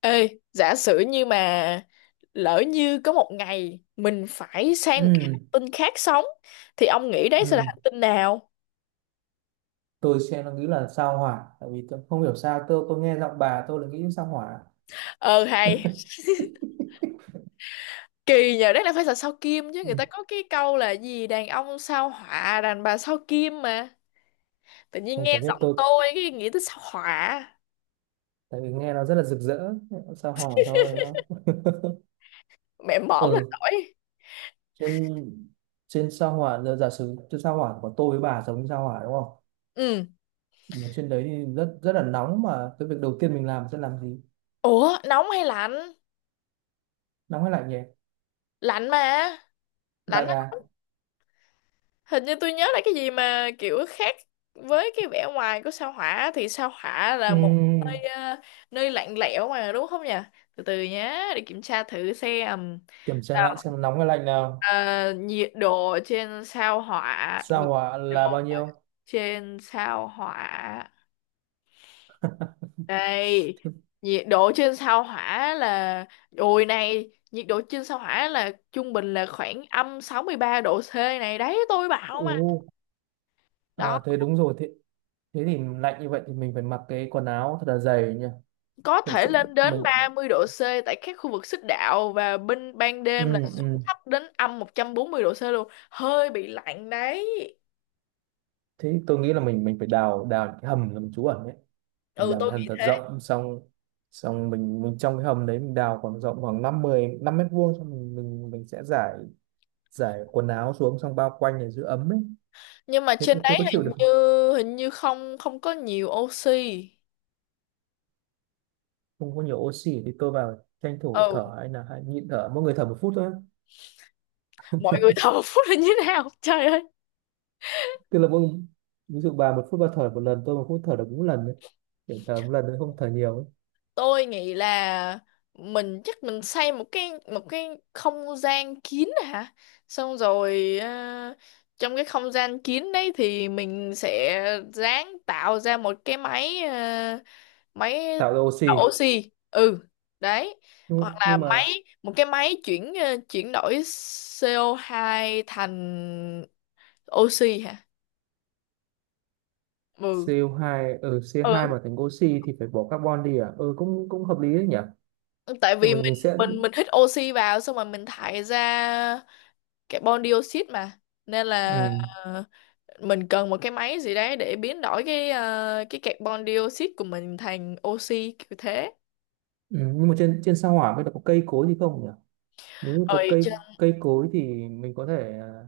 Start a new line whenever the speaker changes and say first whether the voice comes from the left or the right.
left: Ê, giả sử như mà lỡ như có một ngày mình phải sang một cái
right: Ừ,
left: hành tinh khác sống thì ông nghĩ đấy sẽ là
right: ừ.
left: hành tinh nào?
right: Tôi xem nó nghĩ là sao hỏa, tại vì tôi không hiểu sao tôi nghe giọng bà tôi là nghĩ sao hỏa.
left: Ờ hay, kỳ nhờ đấy là phải là sao Kim chứ,
right: ừ.
left: người ta có cái câu là gì, đàn ông sao hỏa, đàn bà sao Kim mà. Tự nhiên
right: Không,
left: nghe
right: chả biết
left: giọng
right: tôi,
left: tôi cái nghĩ tới sao hỏa,
right: tại vì nghe nó rất là rực rỡ. Sao hỏa thôi, đúng không?
left: mẹ mõm là
right: ừ
left: nổi.
right: Trên, trên sao hỏa, là giả sử trên sao hỏa của tôi với bà giống như sao hỏa đúng không,
left: Ừ.
right: mà trên đấy thì rất rất là nóng, mà cái việc đầu tiên mình làm sẽ làm gì?
left: Ủa, nóng hay lạnh?
right: Nóng hay lạnh nhỉ?
left: Lạnh mà. Lạnh,
right: Lạnh à.
left: hình như tôi nhớ là cái gì mà kiểu khác với cái vẻ ngoài của sao hỏa, thì sao hỏa
right: ừ.
left: là một nơi nơi lạnh lẽo mà đúng không nhỉ? Từ từ nhé, để kiểm tra thử xem.
right: Kiểm tra lại
left: Nào,
right: xem nóng hay lạnh nào.
left: nhiệt độ trên sao hỏa,
right: Sao
left: nhiệt
right: hỏa là
left: độ
right: bao nhiêu?
left: trên sao hỏa đây. Nhiệt độ trên sao hỏa là, ôi này, nhiệt độ trên sao hỏa là trung bình là khoảng âm 63 độ C này, đấy tôi bảo mà.
right: Ồ,
left: Đó,
right: à, thế đúng rồi. Thế Thế thì lạnh như vậy thì mình phải mặc cái quần áo thật là dày nha.
left: có
right: Thật
left: thể
right: sự
left: lên đến
right: mình,
left: 30 độ C tại các khu vực xích đạo, và bên ban
right: ừ,
left: đêm là
right: ừ.
left: xuống thấp đến âm 140 độ C luôn, hơi bị lạnh đấy.
right: thế thì tôi nghĩ là mình phải đào đào những cái hầm làm trú ẩn đấy. Mình
left: Ừ,
right: đào
left: tôi
right: cái hầm
left: nghĩ
right: thật
left: thế.
right: rộng xong, xong mình trong cái hầm đấy mình đào khoảng rộng khoảng năm mười năm mét vuông, xong mình sẽ giải, giải quần áo xuống xong bao quanh để giữ ấm ấy.
left: Nhưng mà trên
right: Thế
left: đấy
right: có chịu được
left: hình
right: không?
left: như, hình như không không có nhiều oxy.
right: Không có nhiều oxy thì tôi vào tranh thủ
left: Ừ,
right: thở, hay là hay nhịn thở, mỗi người thở một phút thôi.
left: mọi người thở phút là như thế nào? Trời ơi.
right: Tức là mỗi, ví dụ bà một phút bà thở một lần, tôi một phút thở được bốn lần đấy, kiểu thở một lần đấy, không thở nhiều ấy.
left: Tôi nghĩ là mình chắc mình xây một cái không gian kín hả, xong rồi trong cái không gian kín đấy thì mình sẽ ráng tạo ra một cái máy, máy
right: Tạo ra oxy.
left: tạo oxy, ừ, đấy. Hoặc
right: nhưng,
left: là
right: nhưng mà
left: máy, một cái máy chuyển, chuyển đổi CO2 thành oxy hả? Ừ
right: co hai ở co hai
left: ừ,
right: mà thành oxy thì phải bỏ carbon đi à, ừ cũng cũng hợp lý đấy nhỉ.
left: tại
right: Nhưng
left: vì
right: mà
left: mình,
right: mình sẽ,
left: mình hít oxy vào xong rồi mình thải ra carbon dioxide mà, nên là
right: ừ,
left: ờ, mình cần một cái máy gì đấy để biến đổi cái cái carbon dioxide của mình thành oxy, kiểu thế.
right: ừ. nhưng mà trên, trên sao hỏa bây giờ có cây cối gì không nhỉ? Nếu như có
left: Rồi chứ-
right: cây cây cối thì mình có thể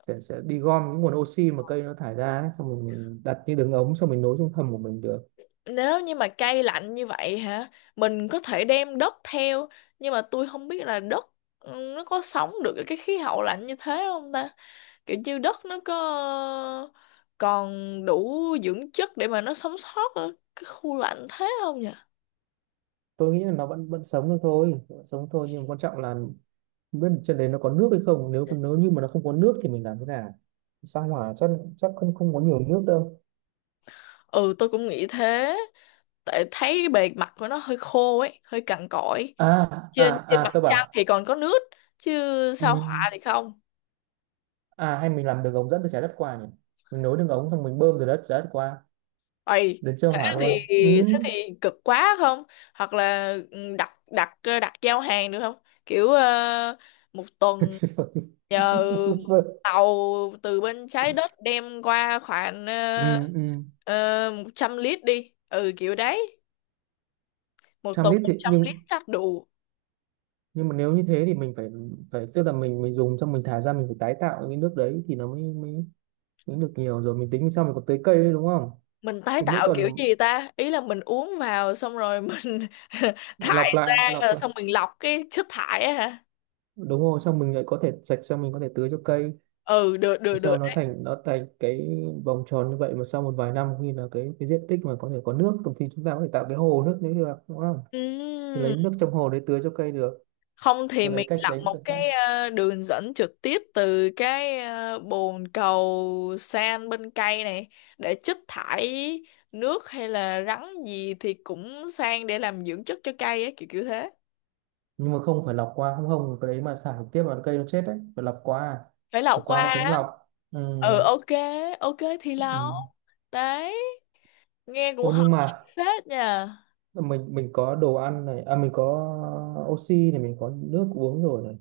right: sẽ đi gom những nguồn oxy mà cây nó thải ra ấy, xong rồi mình đặt như đường ống xong mình nối trong hầm của mình được.
left: nếu như mà cây lạnh như vậy hả, mình có thể đem đất theo. Nhưng mà tôi không biết là đất, ừ, nó có sống được ở cái khí hậu lạnh như thế không ta, kiểu như đất nó có ờ, còn đủ dưỡng chất để mà nó sống sót ở cái khu lạnh thế không nhỉ.
right: Tôi nghĩ là nó vẫn vẫn sống được thôi, vẫn sống thôi, nhưng mà quan trọng là không biết trên đấy nó có nước hay không. Nếu, nếu như mà nó không có nước thì mình làm thế nào? Sao hỏa chắc, chắc không, không có nhiều nước đâu.
left: Ừ, tôi cũng nghĩ thế, tại thấy bề mặt của nó hơi khô ấy, hơi cằn cỗi.
right: À, à,
left: Trên trên
right: à,
left: mặt
right: tôi
left: trăng
right: bảo
left: thì còn có nước chứ, sao họa
right: ừm,
left: thì không.
right: à hay mình làm đường ống dẫn từ trái đất qua nhỉ? Mình nối đường ống xong mình bơm từ đất trái đất qua,
left: Ây,
right: đến chơi
left: thế
right: hỏa
left: thì,
right: luôn.
left: thế
right: Ừm.
left: thì cực quá không? Hoặc là, ừ, đặt, đặt giao hàng được không? Kiểu một tuần
right: Super,
left: nhờ
right: super.
left: tàu từ bên trái đất đem qua khoảng
right: Ừm, ừm.
left: 100 lít đi, ừ kiểu đấy, một
right: Trăm
left: tuần
right: lít
left: một
right: thì
left: trăm lít
right: nhưng
left: chắc đủ.
right: nhưng mà nếu như thế thì mình phải, phải tức là mình dùng xong mình thải ra, mình phải tái tạo cái nước đấy thì nó mới, mới, mới được nhiều. Rồi mình tính sao mình còn tưới cây nữa đúng không?
left: Mình tái
right: Thì mỗi
left: tạo kiểu
right: tuần
left: gì ta, ý là mình uống vào xong rồi mình thải
right: lọc lại,
left: ra
right: lọc
left: rồi
right: lại.
left: xong mình lọc cái chất thải á hả?
right: Đúng rồi, xong mình lại có thể sạch, xong mình có thể tưới cho cây.
left: Ừ, được được được
right: Sau nó
left: đấy.
right: thành, nó thành cái vòng tròn như vậy, mà sau một vài năm khi là cái diện tích mà có thể có nước thì chúng ta có thể tạo cái hồ nước nếu được đúng không? Thì
left: Ừm,
right: lấy nước trong hồ đấy tưới cho cây được.
left: không thì
right: Tôi lấy
left: mình
right: cách
left: lọc
right: đấy
left: một
right: chẳng hạn.
left: cái đường dẫn trực tiếp từ cái bồn cầu san bên cây này, để chất thải nước hay là rắn gì thì cũng sang để làm dưỡng chất cho cây á, kiểu kiểu thế.
right: Nhưng mà không phải lọc qua không, không cái đấy mà xả trực tiếp vào cây nó chết đấy, phải lọc qua à?
left: Phải
right: Phải
left: lọc
right: qua
left: qua
right: hệ thống
left: á?
right: lọc. Ừ,
left: Ừ, ok, ok thì
right: ừ.
left: lọc. Đấy, nghe cũng
right: Ô
left: hợp
right: nhưng mà
left: lý phết nha.
right: mình có đồ ăn này, à mình có oxy này, mình có nước uống rồi này,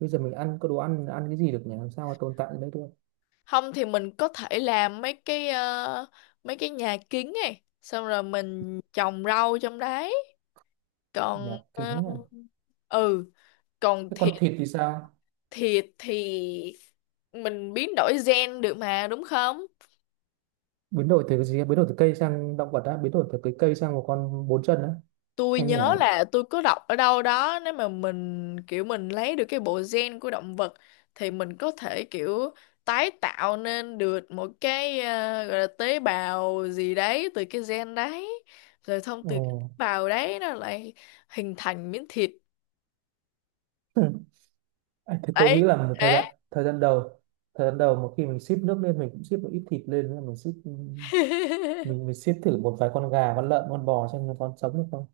right: bây giờ mình ăn có đồ ăn ăn cái gì được nhỉ, làm sao mà tồn tại ở đây được?
left: Không thì mình có thể làm mấy cái mấy cái nhà kính này xong rồi mình trồng rau trong đấy. Còn
right: Nhà kính à.
left: ừ, còn
right: Thế
left: thịt,
right: con thịt thì sao?
left: thịt thì mình biến đổi gen được mà, đúng không?
right: Biến đổi từ cái gì? Biến đổi từ cây sang động vật á? Biến đổi từ cái cây sang một con bốn chân á?
left: Tôi
right: Hay như
left: nhớ
right: nào?
left: là tôi có đọc ở đâu đó, nếu mà mình kiểu mình lấy được cái bộ gen của động vật thì mình có thể kiểu tái tạo nên được một cái gọi là tế bào gì đấy từ cái gen đấy, rồi thông từ cái tế bào đấy nó lại hình thành miếng thịt
right: Ừ. À, thì tôi
left: ấy
right: nghĩ là một thời
left: thế.
right: gian, thời gian đầu, thời gian đầu một khi mình ship nước lên, mình cũng ship một ít thịt lên, là mình ship mình mình ship thử một vài con gà, con lợn, con bò xem nó còn sống được không.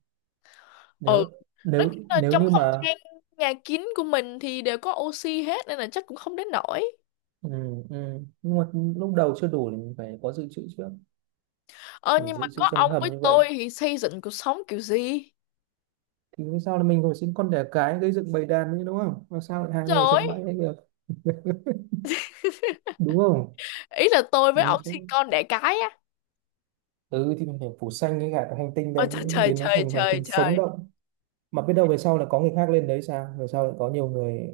left: Ừ,
right: Nếu,
left: nó
right: nếu
left: cũng là
right: nếu
left: trong
right: như
left: không
right: mà,
left: gian nhà kín của mình thì đều có oxy hết, nên là chắc cũng không đến nổi.
right: ừ, nhưng mà lúc đầu chưa đủ thì mình phải có dự trữ trước.
left: Ờ,
right: Mình
left: nhưng mà
right: dự trữ
left: có
right: trong
left: ông
right: cái hầm
left: với
right: như vậy,
left: tôi thì xây dựng cuộc sống kiểu gì?
right: thì vì sao là mình hồi sinh con đẻ cái, gây dựng bầy đàn như đúng không, mà sao lại hai người
left: Rồi,
right: sống mãi ấy được, đúng không?
left: ý là tôi với ông sinh
right: Không.
left: con đẻ cái á?
right: Ừ thì mình phải phủ xanh cái cả cái hành tinh
left: Ôi
right: đấy,
left: trời trời
right: biến nó
left: trời
right: thành một hành
left: trời
right: tinh sống
left: trời.
right: động. Mà biết đâu về sau là có người khác lên đấy sao, về sau lại có nhiều người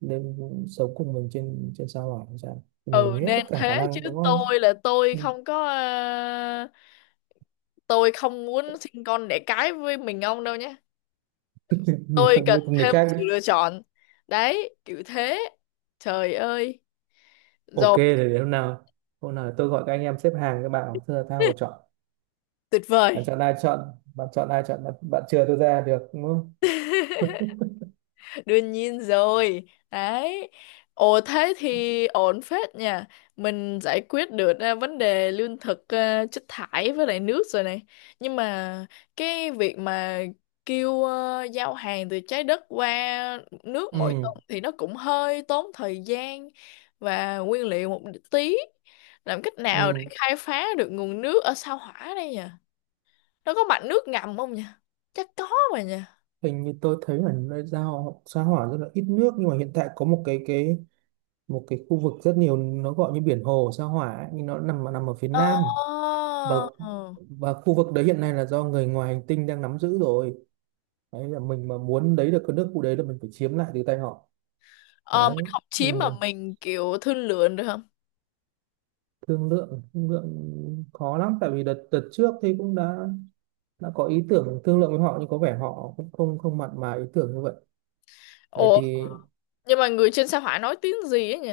right: lên sống cùng mình trên, trên sao hỏa hay sao, mình
left: Ừ
right: nghĩ hết tất
left: nên
right: cả khả
left: thế chứ,
right: năng đúng không?
left: tôi là tôi
right: Ừ.
left: không có tôi không muốn sinh con đẻ cái với mình ông đâu nhé.
right: Mình
left: Tôi
right: cần
left: cần
right: với người
left: thêm
right: khác đi.
left: sự lựa chọn, đấy kiểu thế. Trời ơi.
right: Ok
left: Rồi.
right: thì để hôm nào, hôm nào tôi gọi các anh em xếp hàng, các bạn bảo, thưa là tao phải chọn.
left: Tuyệt
right: Bạn
left: vời.
right: chọn ai chọn, bạn chọn ai chọn bạn, bạn chừa tôi ra được đúng không?
left: Đương nhiên rồi. Đấy. Ồ thế thì ổn phết nha. Mình giải quyết được vấn đề lương thực, chất thải với lại nước rồi này. Nhưng mà cái việc mà kêu giao hàng từ trái đất qua nước mỗi
right: ừ
left: tuần thì nó cũng hơi tốn thời gian và nguyên liệu một tí. Làm cách nào để
right: ừ
left: khai phá được nguồn nước ở sao Hỏa đây nhỉ? Nó có mạch nước ngầm không nhỉ? Chắc có mà nhỉ.
right: Hình như tôi thấy là nơi giao sao hỏa rất là ít nước, nhưng mà hiện tại có một cái, một cái khu vực rất nhiều, nó gọi như biển hồ sao hỏa ấy, nhưng nó nằm nằm ở phía
left: Ồ.
right: nam. và và khu vực đấy hiện nay là do người ngoài hành tinh đang nắm giữ rồi. Đấy, là mình mà muốn lấy được cái nước khu đấy là mình phải chiếm lại từ tay họ.
left: Ờ, mình
right: Đấy,
left: học chiếm
right: nhưng mà
left: mà mình kiểu thương lượng được không?
right: thương lượng, thương lượng khó lắm, tại vì đợt, đợt trước thì cũng đã có ý tưởng thương lượng với họ, nhưng có vẻ họ cũng không, không mặn mà ý tưởng như vậy. Đấy
left: Ủa,
right: thì
left: nhưng mà người trên sao hỏa nói tiếng gì á nhỉ?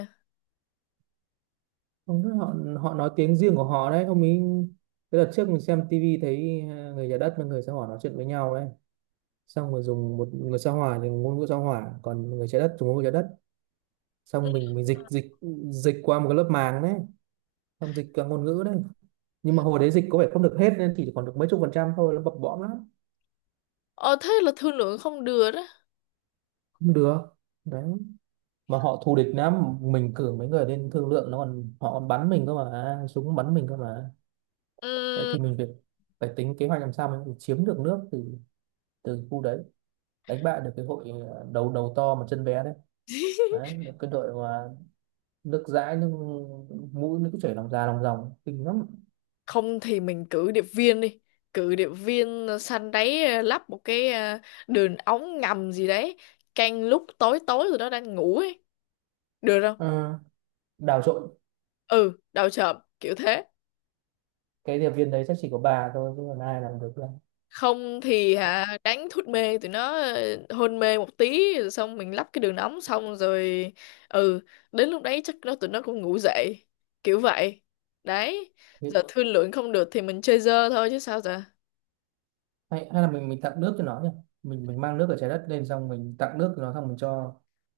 right: không biết họ, họ nói tiếng riêng của họ đấy ông ấy. Cái đợt trước mình xem tivi thấy người nhà đất với người sao hỏa nói chuyện với nhau đấy, xong rồi dùng một người sao hỏa thì ngôn ngữ sao hỏa, còn người trái đất dùng ngôn ngữ trái đất,
left: Ừ.
right: xong mình dịch, dịch qua một cái lớp màng đấy, xong dịch cả ngôn ngữ đấy, nhưng mà hồi đấy dịch có vẻ không được hết, nên chỉ còn được mấy chục phần trăm thôi, nó bập bõm lắm.
left: Ờ, thế là thương lượng không được đó.
right: Không được. Đấy, mà họ thù địch lắm, mình cử mấy người lên thương lượng nó còn, họ còn bắn mình cơ mà, súng bắn mình cơ mà. Đấy
left: Ừm,
right: thì mình phải, phải tính kế hoạch làm sao mình chiếm được nước từ, từ khu đấy, đánh bại được cái hội đầu, đầu to mà chân bé đấy. Đấy, cái đội mà nước dãi, nước mũi nước chảy lòng già lòng dòng kinh lắm.
left: không thì mình cử điệp viên đi. Cử điệp viên săn đáy, lắp một cái đường ống ngầm gì đấy. Canh lúc tối tối rồi đó đang ngủ ấy. Được không?
right: Ờ, đào trộn.
left: Ừ, đầu chợp kiểu thế.
right: Cái điệp viên đấy chắc chỉ có bà thôi chứ còn ai làm được đâu.
left: Không thì hả, đánh thuốc mê tụi nó, hôn mê một tí rồi xong mình lắp cái đường ống xong rồi, ừ, đến lúc đấy chắc nó tụi nó cũng ngủ dậy kiểu vậy. Đấy, giờ thương lượng không được thì mình chơi dơ thôi chứ sao giờ.
right: Hay, hay là mình tặng nước cho nó nhỉ? Mình mang nước ở trái đất lên xong mình tặng nước cho nó, xong mình cho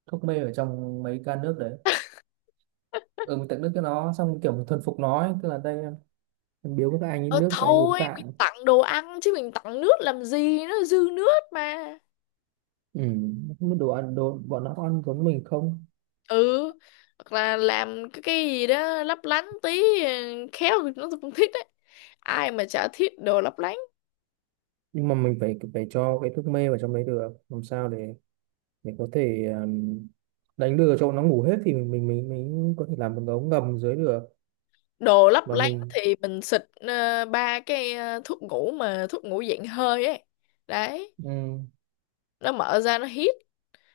right: thuốc mê ở trong mấy can nước đấy. Ừ, mình tặng nước cho nó, xong kiểu mình thuần phục nó ấy. Tức là đây, em biếu các anh ấy
left: Ờ
right: nước, các anh uống
left: thôi mình
right: tạng.
left: tặng đồ ăn chứ mình tặng nước làm gì, nó dư nước mà.
right: Ừ, không biết đồ ăn đồ bọn nó ăn giống mình không.
left: Ừ, hoặc là làm cái gì đó lấp lánh tí, khéo tụi nó cũng thích đấy, ai mà chả thích đồ lấp lánh.
right: Nhưng mà mình phải, phải cho cái thuốc mê vào trong đấy được, làm sao để có thể đánh lừa cho nó ngủ hết, thì mình có thể làm một cái ống ngầm dưới được.
left: Đồ lấp
right: Và
left: lánh
right: mình,
left: thì mình xịt ba cái thuốc ngủ, mà thuốc ngủ dạng hơi ấy. Đấy,
right: ừ,
left: nó mở ra nó hít.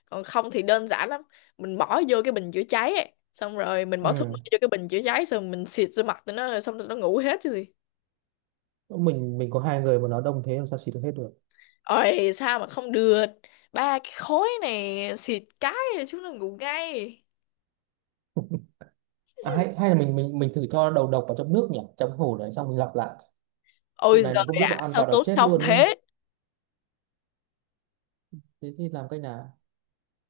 left: Còn không thì đơn giản lắm, mình bỏ vô cái bình chữa cháy ấy, xong rồi mình bỏ thuốc mê
right: ừ.
left: vô cái bình chữa cháy, xong mình xịt vô mặt tụi nó rồi xong tụi nó ngủ hết chứ gì.
right: mình có hai người mà nó đông thế làm sao xịt được hết được?
left: Ôi sao mà không được, ba cái khối này xịt cái là chúng nó ngủ ngay.
right: À, hay hay là mình thử cho đầu độc vào trong nước nhỉ, trong hồ đấy xong mình lọc lại. Tụi
left: Ôi
right: này nó
left: giời
right: không biết
left: ạ,
right: nó ăn
left: sao
right: vào nó
left: tốn
right: chết
left: công
right: luôn ý.
left: thế.
right: Thế thì làm cách nào?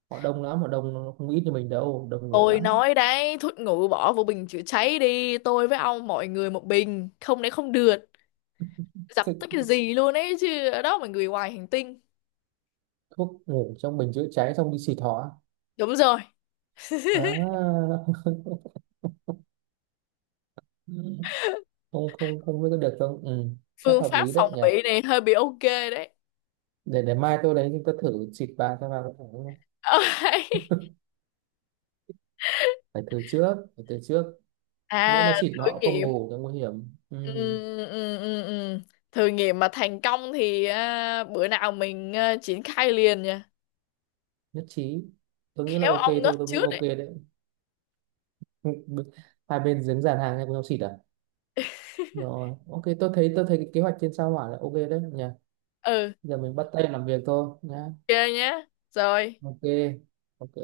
right: Họ đông lắm, họ đông nó không ít như mình đâu, đông người
left: Tôi
right: lắm.
left: nói đấy, thuốc ngủ bỏ vô bình chữa cháy đi, tôi với ông mọi người một bình, không đấy không được.
right: Thế
left: Dập tắt cái gì luôn ấy chứ, ở đó mà người ngoài hành tinh.
right: thuốc ngủ trong bình chữa cháy xong đi xịt họ á?
left: Đúng rồi.
right: À, không không, không biết có được không, ừ, chắc
left: Phương
right: hợp
left: pháp
right: lý đấy
left: phòng
right: nhỉ.
left: bị này hơi bị ok đấy.
right: Để mai tôi đấy tôi thử xịt vào xem vào. Phải thử trước, phải thử trước, nhỡ
left: À,
right: mà xịt mà
left: thử
right: họ không
left: nghiệm.
right: ngủ thì nguy hiểm. Ừ,
left: Ừ, ừ, ừ, ừ. Thử nghiệm mà thành công thì bữa nào mình triển khai liền nha.
right: nhất trí. Tôi nghĩ là
left: Khéo
right: ok
left: ông ngất
right: thôi, tôi nghĩ
left: trước
right: ok
left: đấy.
right: đấy. Hai bên dính dàn hàng nhau cùng xịt à? Rồi, ok, tôi thấy cái kế hoạch trên sao hỏa là ok đấy nhỉ.
left: Ừ,
right: Giờ mình bắt tay làm việc thôi nhá.
left: ok nhá. Rồi.
right: Ok. Ok.